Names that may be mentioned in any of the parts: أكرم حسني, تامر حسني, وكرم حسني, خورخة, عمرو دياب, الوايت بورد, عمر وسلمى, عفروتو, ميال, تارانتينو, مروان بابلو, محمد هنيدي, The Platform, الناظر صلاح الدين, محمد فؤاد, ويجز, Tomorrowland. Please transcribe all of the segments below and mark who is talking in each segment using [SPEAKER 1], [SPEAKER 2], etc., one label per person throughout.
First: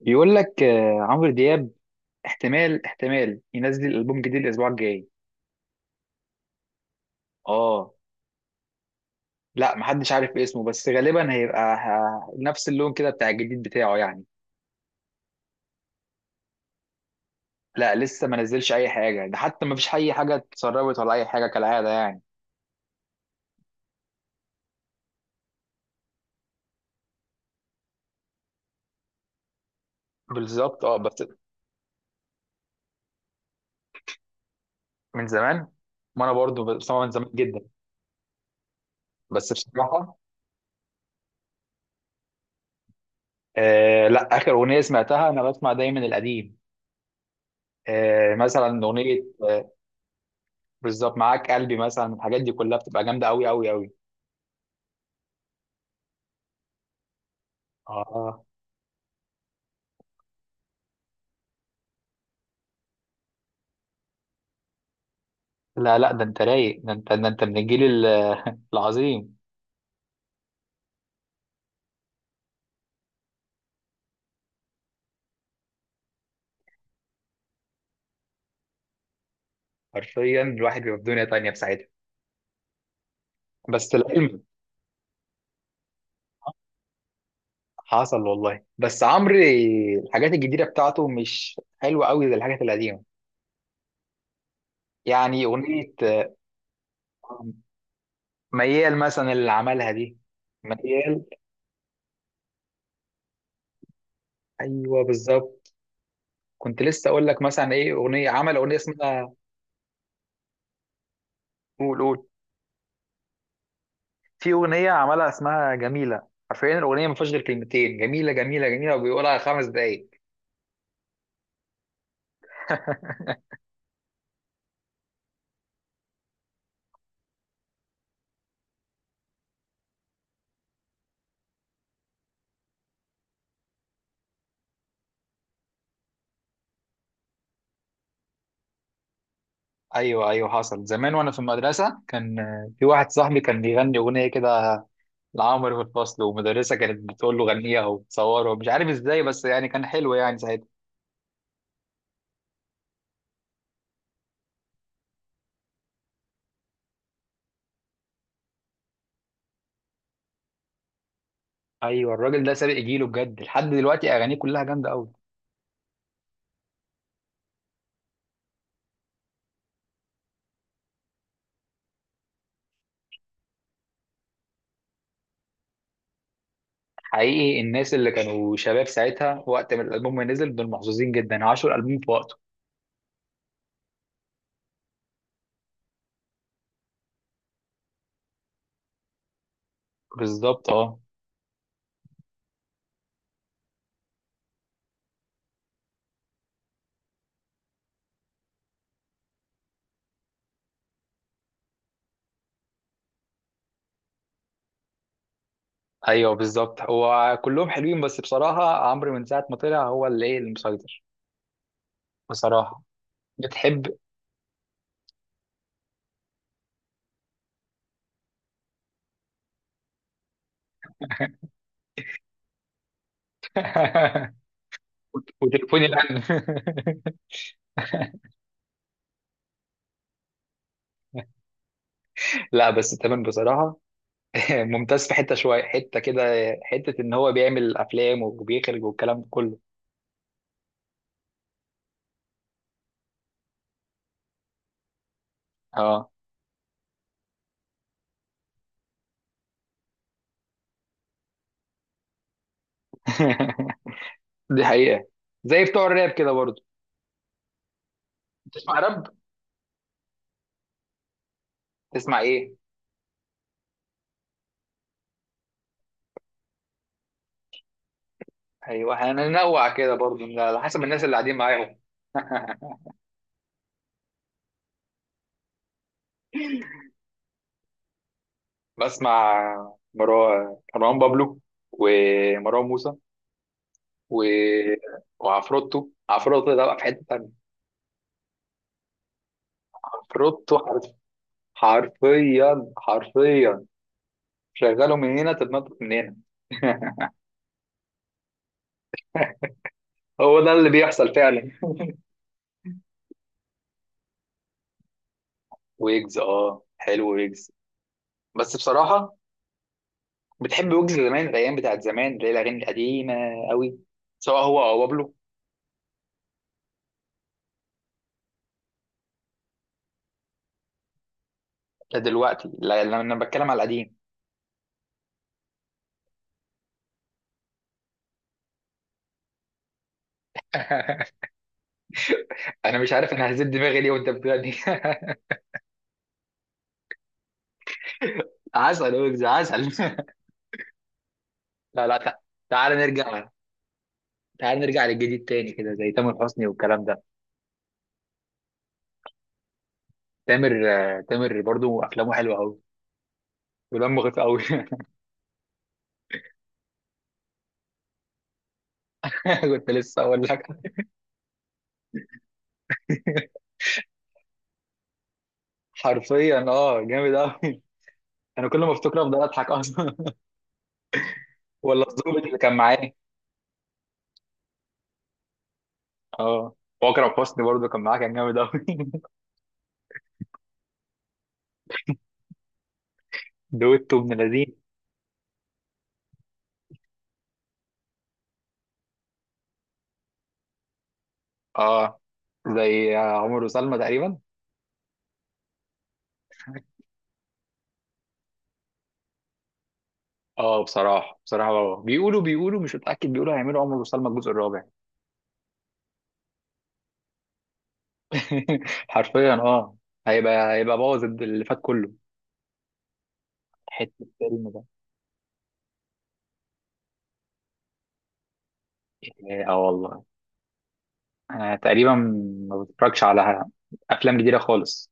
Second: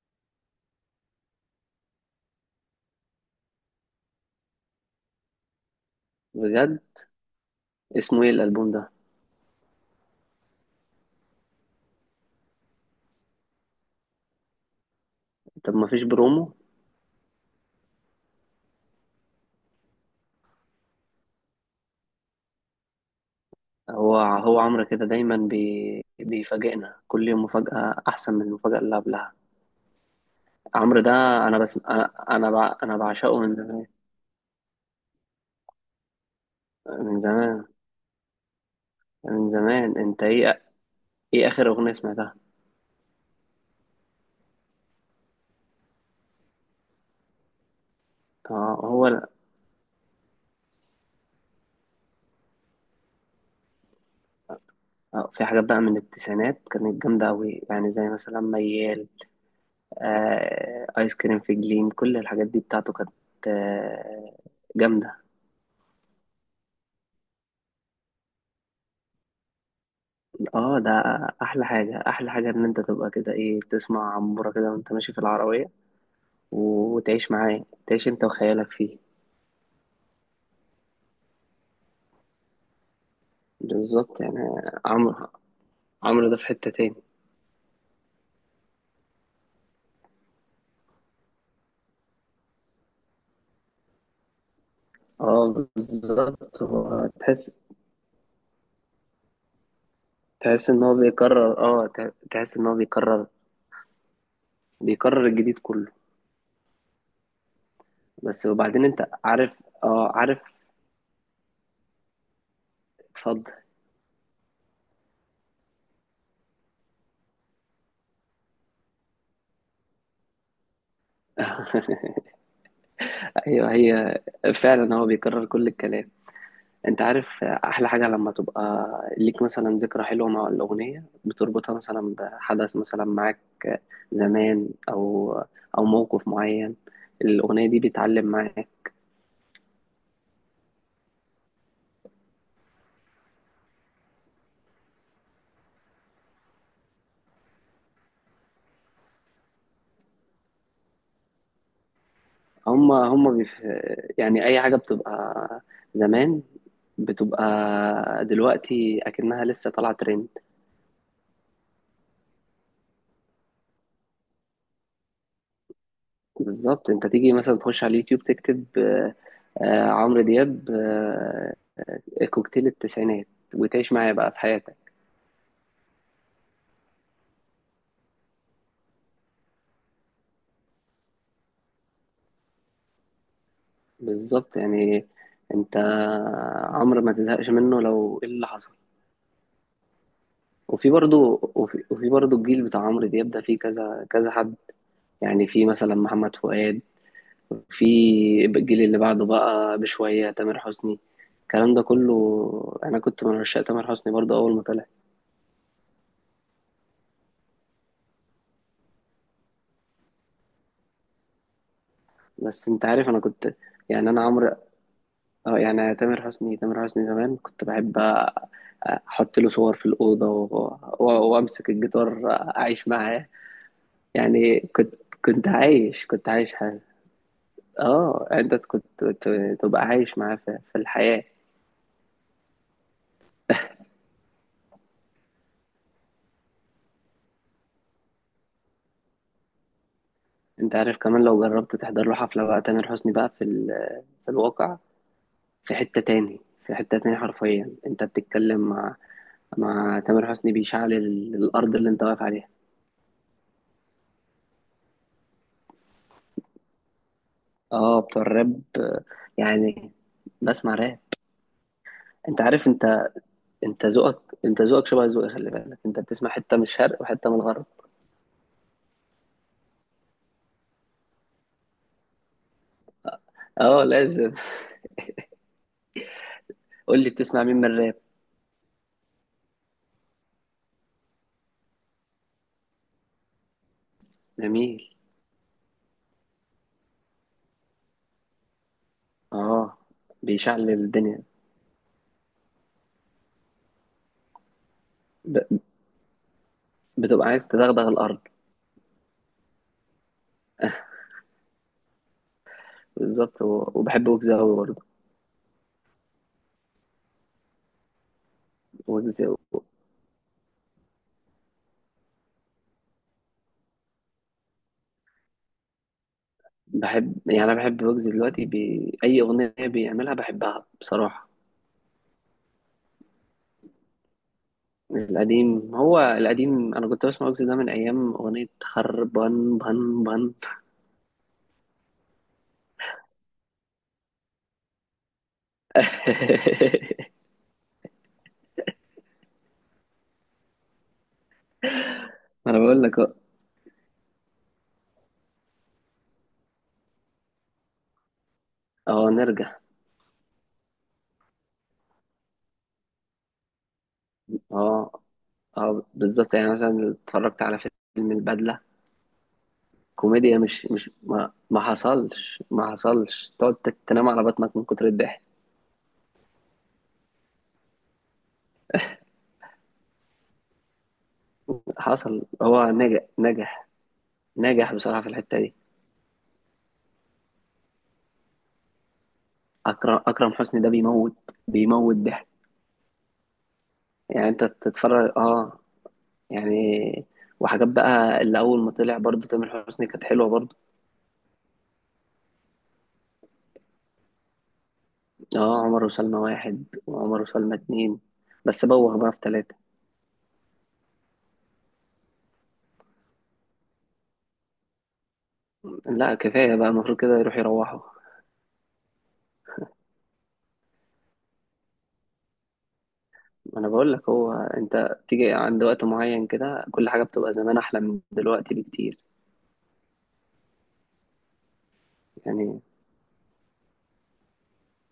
[SPEAKER 1] بيقول لك آه، عمرو دياب احتمال ينزل البوم جديد الاسبوع الجاي.
[SPEAKER 2] بجد؟
[SPEAKER 1] اه،
[SPEAKER 2] اسمه ايه الالبوم ده؟
[SPEAKER 1] لا محدش عارف اسمه، بس غالبا هيبقى نفس اللون كده بتاع الجديد بتاعه يعني.
[SPEAKER 2] طب ما فيش برومو؟
[SPEAKER 1] لا لسه ما نزلش اي حاجه، ده حتى ما فيش اي حاجه اتسربت ولا اي حاجه كالعاده يعني.
[SPEAKER 2] هو هو عمرو كده دايما، بيفاجئنا كل يوم مفاجأة أحسن من المفاجأة اللي قبلها.
[SPEAKER 1] بالظبط اه.
[SPEAKER 2] عمرو ده،
[SPEAKER 1] بس
[SPEAKER 2] أنا بس أنا بعشقه من زمان.
[SPEAKER 1] من زمان، ما انا برضو بسمع من
[SPEAKER 2] من
[SPEAKER 1] زمان جدا.
[SPEAKER 2] زمان. من
[SPEAKER 1] بس
[SPEAKER 2] زمان،
[SPEAKER 1] بصراحه،
[SPEAKER 2] أنت إيه؟ إيه آخر أغنية سمعتها؟
[SPEAKER 1] آه لا، اخر اغنيه سمعتها، انا بسمع دايما القديم. آه مثلا
[SPEAKER 2] آه،
[SPEAKER 1] اغنيه
[SPEAKER 2] هو.
[SPEAKER 1] بالظبط معاك قلبي، مثلا الحاجات دي كلها بتبقى جامده قوي قوي قوي.
[SPEAKER 2] آه، في حاجات بقى من التسعينات كانت جامدة أوي، يعني زي مثلا
[SPEAKER 1] اه.
[SPEAKER 2] ميال. آه، آيس كريم في جليم، كل الحاجات دي بتاعته كانت آه جامدة.
[SPEAKER 1] لا لا، ده انت رايق، ده انت، ده انت من الجيل العظيم.
[SPEAKER 2] اه، ده احلى حاجة، احلى حاجة ان انت تبقى كده ايه، تسمع عمورة كده وانت ماشي في العربية، وتعيش معاه، تعيش انت وخيالك فيه.
[SPEAKER 1] حرفيا الواحد بيبقى في دنيا تانية في ساعتها. بس
[SPEAKER 2] بالظبط يعني.
[SPEAKER 1] العلم
[SPEAKER 2] عمرو، عمرو ده في حتة تاني.
[SPEAKER 1] حصل والله. بس عمرو الحاجات الجديدة بتاعته مش حلوة قوي زي الحاجات القديمة. يعني
[SPEAKER 2] اه
[SPEAKER 1] أغنية آه،
[SPEAKER 2] بالظبط، هو تحس،
[SPEAKER 1] ميال مثلا اللي عملها دي.
[SPEAKER 2] تحس ان هو
[SPEAKER 1] ميال.
[SPEAKER 2] بيكرر، تحس ان هو بيكرر،
[SPEAKER 1] أيوه
[SPEAKER 2] بيكرر الجديد
[SPEAKER 1] بالظبط.
[SPEAKER 2] كله.
[SPEAKER 1] كنت لسه أقول لك مثلا إيه، أغنية
[SPEAKER 2] بس
[SPEAKER 1] عمل أغنية
[SPEAKER 2] وبعدين انت
[SPEAKER 1] اسمها.
[SPEAKER 2] عارف،
[SPEAKER 1] قول قول.
[SPEAKER 2] اتفضل.
[SPEAKER 1] في أغنية عملها اسمها جميلة. حرفيا الأغنية ما فيهاش غير كلمتين، جميلة جميلة جميلة، وبيقولها خمس دقايق.
[SPEAKER 2] ايوه هي، فعلا هو بيكرر كل الكلام. انت عارف احلى حاجة لما تبقى ليك مثلا ذكرى حلوة مع الأغنية، بتربطها مثلا بحدث مثلا معاك زمان، او او موقف معين، الأغنية دي بيتعلم معاك.
[SPEAKER 1] ايوه ايوه. حصل زمان وانا في المدرسه، كان في واحد صاحبي كان بيغني اغنيه كده لعمرو في الفصل، ومدرسه كانت بتقول له غنيها وتصوره، مش عارف ازاي، بس يعني كان حلو يعني ساعتها.
[SPEAKER 2] هما هما بيف... يعني اي حاجة بتبقى زمان بتبقى دلوقتي اكنها لسه طالعة ترند.
[SPEAKER 1] ايوه، الراجل ده سابق جيله بجد، لحد دلوقتي اغانيه كلها جامده قوي.
[SPEAKER 2] بالظبط، انت تيجي مثلا تخش على اليوتيوب تكتب، عمرو دياب، كوكتيل التسعينات، وتعيش معايا بقى في حياتك.
[SPEAKER 1] حقيقي الناس اللي كانوا شباب ساعتها وقت ما الالبوم ما نزل، دول محظوظين جدا، عاشوا الالبوم في وقته.
[SPEAKER 2] بالظبط يعني. انت، عمرو ما تزهقش منه لو ايه اللي حصل.
[SPEAKER 1] بالظبط
[SPEAKER 2] وفي
[SPEAKER 1] اه.
[SPEAKER 2] برضو وفي, وفي برضو الجيل بتاع عمرو دياب ده فيه كذا كذا حد. يعني في مثلا محمد فؤاد، في الجيل اللي بعده بقى بشوية تامر حسني، الكلام ده كله. انا كنت من عشاق تامر حسني برضو اول ما طلع.
[SPEAKER 1] ايوه بالظبط، هو كلهم حلوين، بس بصراحه عمرو من ساعه ما طلع هو اللي ايه المسيطر،
[SPEAKER 2] بس
[SPEAKER 1] بصراحه.
[SPEAKER 2] انت عارف انا كنت،
[SPEAKER 1] بتحب.
[SPEAKER 2] يعني انا عمرو، اه يعني تامر حسني، تامر حسني زمان كنت بحب احط له صور في الأوضة، وامسك الجيتار، اعيش معاه. يعني كنت كنت
[SPEAKER 1] وتليفوني
[SPEAKER 2] عايش
[SPEAKER 1] الان.
[SPEAKER 2] كنت عايش حاجة. اه انت كنت تبقى عايش معاه في الحياة.
[SPEAKER 1] لا بس تمام بصراحه. ممتاز في حته، شويه حته كده، حته ان هو بيعمل افلام وبيخرج والكلام ده كله.
[SPEAKER 2] انت عارف كمان لو جربت تحضر له حفلة بقى تامر حسني بقى في الواقع، في حتة
[SPEAKER 1] اه.
[SPEAKER 2] تاني. في حتة تاني، حرفيا انت بتتكلم مع تامر حسني، بيشعل الأرض اللي انت واقف عليها.
[SPEAKER 1] دي حقيقه، زي بتوع الراب كده برضه.
[SPEAKER 2] اه بتوع الراب،
[SPEAKER 1] تسمع راب؟
[SPEAKER 2] يعني بسمع راب.
[SPEAKER 1] تسمع
[SPEAKER 2] انت
[SPEAKER 1] ايه؟
[SPEAKER 2] عارف، انت ذوقك، انت ذوقك شبه ذوقي، خلي بالك انت بتسمع حتة من الشرق وحتة من الغرب.
[SPEAKER 1] ايوه هننوع كده برضه على حسب الناس اللي قاعدين معاهم.
[SPEAKER 2] اه لازم. قول لي بتسمع مين من الراب.
[SPEAKER 1] بسمع مروان بابلو، ومروان موسى، و...
[SPEAKER 2] جميل.
[SPEAKER 1] وعفروتو. عفروتو ده بقى في حته تانيه.
[SPEAKER 2] اه
[SPEAKER 1] عفروتو
[SPEAKER 2] بيشعل الدنيا،
[SPEAKER 1] حرفيا حرفيا، شغاله من هنا
[SPEAKER 2] ب...
[SPEAKER 1] تتنطط من هنا.
[SPEAKER 2] بتبقى عايز تدغدغ الارض.
[SPEAKER 1] هو ده اللي بيحصل فعلا.
[SPEAKER 2] بالظبط، وبحب ويجز قوي برضه.
[SPEAKER 1] ويجز، اه حلو ويجز. بس بصراحه
[SPEAKER 2] ويجز
[SPEAKER 1] بتحب ويجز زمان، الايام بتاعت زمان اللي هي الاغاني القديمه قوي، سواء هو او بابلو.
[SPEAKER 2] بحب، يعني انا بحب ويجز دلوقتي، اي اغنيه بيعملها بحبها بصراحه.
[SPEAKER 1] دلوقتي لما انا بتكلم على القديم.
[SPEAKER 2] القديم هو القديم، انا كنت بسمع ويجز ده من ايام اغنيه خربان بان بان.
[SPEAKER 1] انا مش عارف انا هزيد دماغي ليه وانت بتغني. عسل ويجز عسل. لا لا
[SPEAKER 2] انا
[SPEAKER 1] تعال
[SPEAKER 2] بقول لك اه،
[SPEAKER 1] نرجع. تعال نرجع للجديد تاني كده، زي تامر حسني والكلام ده.
[SPEAKER 2] نرجع.
[SPEAKER 1] تامر، آه، تامر برضو افلامه حلوه قوي ودمه خفيف قوي.
[SPEAKER 2] اه، اه بالظبط يعني، مثلا اتفرجت على فيلم البدله،
[SPEAKER 1] كنت لسه اقول
[SPEAKER 2] كوميديا،
[SPEAKER 1] لك.
[SPEAKER 2] مش مش ما, ما حصلش ما حصلش تقعد تنام على بطنك من كتر الضحك.
[SPEAKER 1] حرفيا اه جامد قوي. انا كل ما افتكر افضل اضحك اصلا. ولا الظابط
[SPEAKER 2] حصل،
[SPEAKER 1] اللي كان
[SPEAKER 2] هو
[SPEAKER 1] معاه.
[SPEAKER 2] نجح نجح نجح بصراحة في الحتة دي.
[SPEAKER 1] اه. واكرم حسني برضه كان معاه كان جامد قوي.
[SPEAKER 2] أكرم حسني ده بيموت ضحك
[SPEAKER 1] دويتو ابن
[SPEAKER 2] يعني. أنت
[SPEAKER 1] لذين.
[SPEAKER 2] تتفرج أه، يعني وحاجات بقى اللي أول ما طلع برضه تامر حسني كانت حلوة برضه.
[SPEAKER 1] اه زي عمر وسلمى تقريبا.
[SPEAKER 2] أه، عمر وسلمى واحد، وعمر وسلمى اتنين، بس بوغ بقى في تلاتة.
[SPEAKER 1] اه بصراحه بصراحه، آه، بيقولوا مش متاكد، بيقولوا هيعملوا عمر وسلمى الجزء الرابع.
[SPEAKER 2] لا، كفاية بقى، المفروض كده يروح يروحوا.
[SPEAKER 1] حرفيا اه. هيبقى، هيبقى بوظ اللي فات كله.
[SPEAKER 2] ما أنا بقول
[SPEAKER 1] حته
[SPEAKER 2] لك، هو
[SPEAKER 1] الفيلم ده.
[SPEAKER 2] أنت تيجي عند وقت معين كده كل حاجة بتبقى زمان أحلى من دلوقتي بكتير.
[SPEAKER 1] اه والله انا تقريبا
[SPEAKER 2] يعني
[SPEAKER 1] ما بتفرجش على افلام جديده خالص.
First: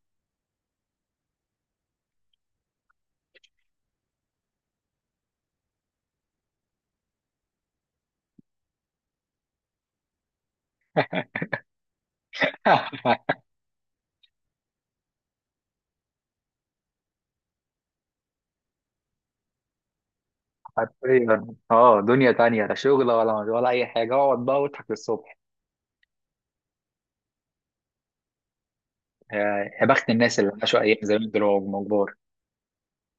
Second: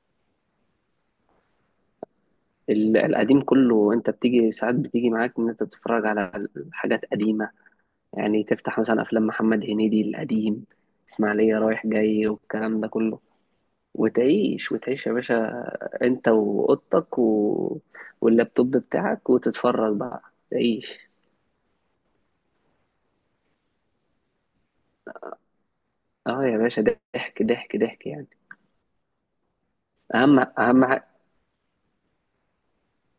[SPEAKER 2] القديم كله، انت بتيجي ساعات بتيجي معاك ان انت تتفرج على حاجات قديمة. يعني تفتح مثلا افلام محمد هنيدي القديم، اسماعيلية رايح جاي والكلام ده كله، وتعيش، وتعيش يا باشا، انت واوضتك واللابتوب بتاعك، وتتفرج بقى، تعيش.
[SPEAKER 1] حرفيا اه، دنيا تانية، لا شغل ولا اي حاجه، اقعد بقى واضحك للصبح.
[SPEAKER 2] اه يا باشا، ضحك ضحك ضحك يعني.
[SPEAKER 1] يا، يا بخت
[SPEAKER 2] اهم
[SPEAKER 1] الناس اللي عاشوا
[SPEAKER 2] اهم
[SPEAKER 1] ايام زمان دول وهم كبار.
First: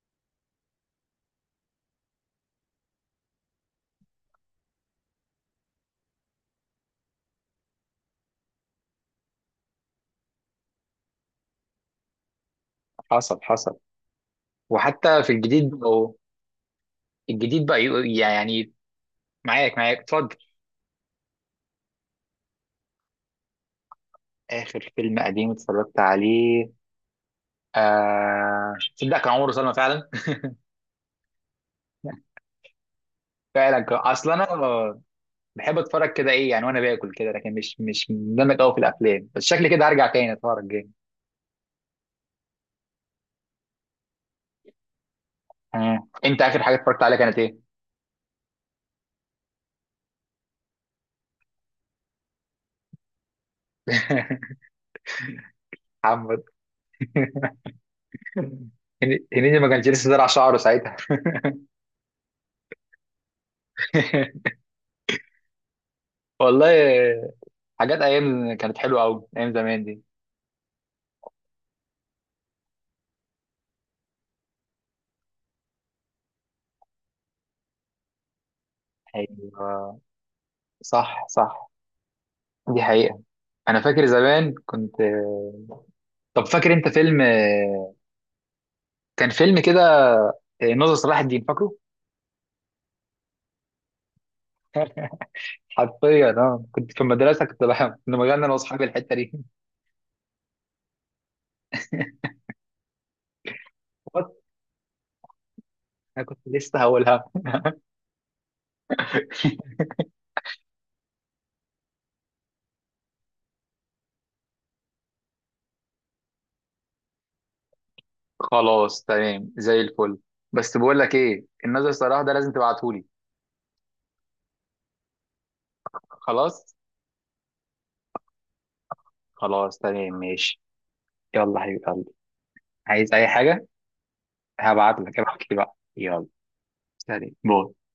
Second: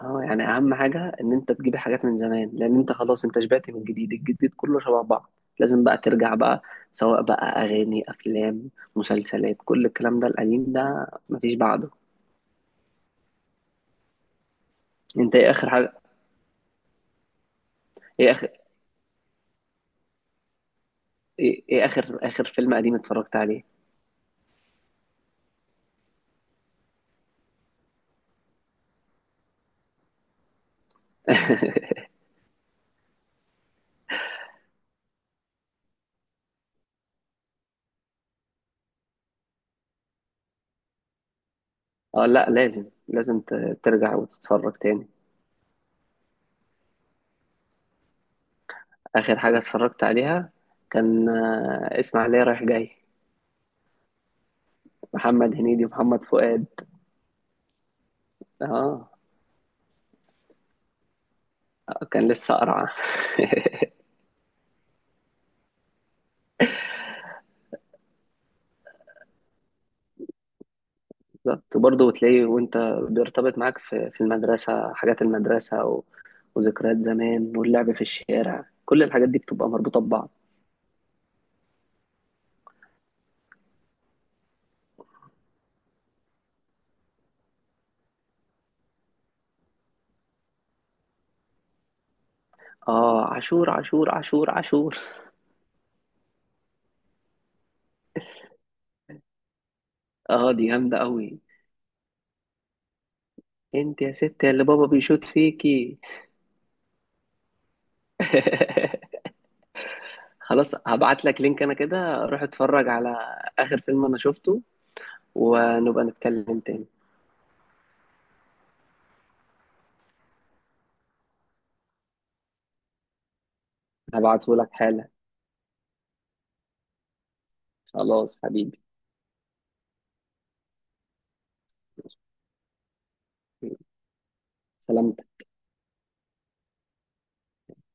[SPEAKER 2] اه يعني اهم حاجه ان انت تجيب حاجات من زمان، لان انت خلاص انت شبعت من الجديد، الجديد كله شبه بعض. لازم بقى ترجع بقى، سواء بقى اغاني، افلام، مسلسلات، كل الكلام ده، القديم ده مفيش بعده.
[SPEAKER 1] حصل حصل. وحتى في
[SPEAKER 2] انت ايه اخر
[SPEAKER 1] الجديد
[SPEAKER 2] حاجه،
[SPEAKER 1] بقوا الجديد بقى
[SPEAKER 2] ايه اخر
[SPEAKER 1] يعني معاك معاك اتفضل.
[SPEAKER 2] ايه إيه اخر اخر فيلم قديم اتفرجت عليه؟
[SPEAKER 1] اخر فيلم قديم اتفرجت عليه، آه تصدق كان عمره سلمى فعلا. فعلا اصل انا بحب اتفرج كده ايه يعني وانا باكل كده، لكن مش مندمج قوي في الافلام، بس شكلي كده هرجع تاني اتفرج جامد.
[SPEAKER 2] اه لا، لازم ترجع وتتفرج تاني.
[SPEAKER 1] آه. انت اخر حاجه اتفرجت عليها كانت ايه؟
[SPEAKER 2] اخر حاجه اتفرجت عليها كان اسماعيليه رايح جاي، محمد هنيدي ومحمد
[SPEAKER 1] محمد
[SPEAKER 2] فؤاد.
[SPEAKER 1] هن-
[SPEAKER 2] اه
[SPEAKER 1] هنيدي ما كانش لسه زرع شعره ساعتها.
[SPEAKER 2] كان لسه قرعه.
[SPEAKER 1] والله حاجات، ايام كانت حلوه قوي ايام زمان دي.
[SPEAKER 2] بالظبط، وبرضه تلاقيه وانت، بيرتبط معاك في المدرسة، حاجات المدرسة، وذكريات زمان، واللعب في الشارع، كل الحاجات دي بتبقى
[SPEAKER 1] ايوه
[SPEAKER 2] مربوطة ببعض.
[SPEAKER 1] صح صح، دي حقيقه. انا فاكر زمان كنت. طب فاكر انت فيلم، كان فيلم كده، ناظر صلاح الدين، فاكره؟
[SPEAKER 2] اه عاشور عاشور عاشور عاشور.
[SPEAKER 1] حرفيا اه، كنت في المدرسه كنت بحب، كنا بغني انا واصحابي الحته دي.
[SPEAKER 2] اه دي جامدة قوي، انت يا
[SPEAKER 1] وات،
[SPEAKER 2] ست اللي بابا بيشوط فيكي.
[SPEAKER 1] انا كنت لسه هقولها.
[SPEAKER 2] خلاص، هبعت لك لينك انا كده، روح اتفرج على اخر فيلم انا شفته، ونبقى نتكلم تاني.
[SPEAKER 1] خلاص تمام زي الفل. بس بقول لك ايه، الناظر صلاح ده لازم تبعتهولي.
[SPEAKER 2] هبعته لك حالا.
[SPEAKER 1] خلاص.
[SPEAKER 2] خلاص حبيبي،
[SPEAKER 1] خلاص تمام ماشي. يلا حبيبي، عايز اي حاجه هبعت لك،
[SPEAKER 2] سلام.
[SPEAKER 1] ابعت لي بقى يلا. سلام باي.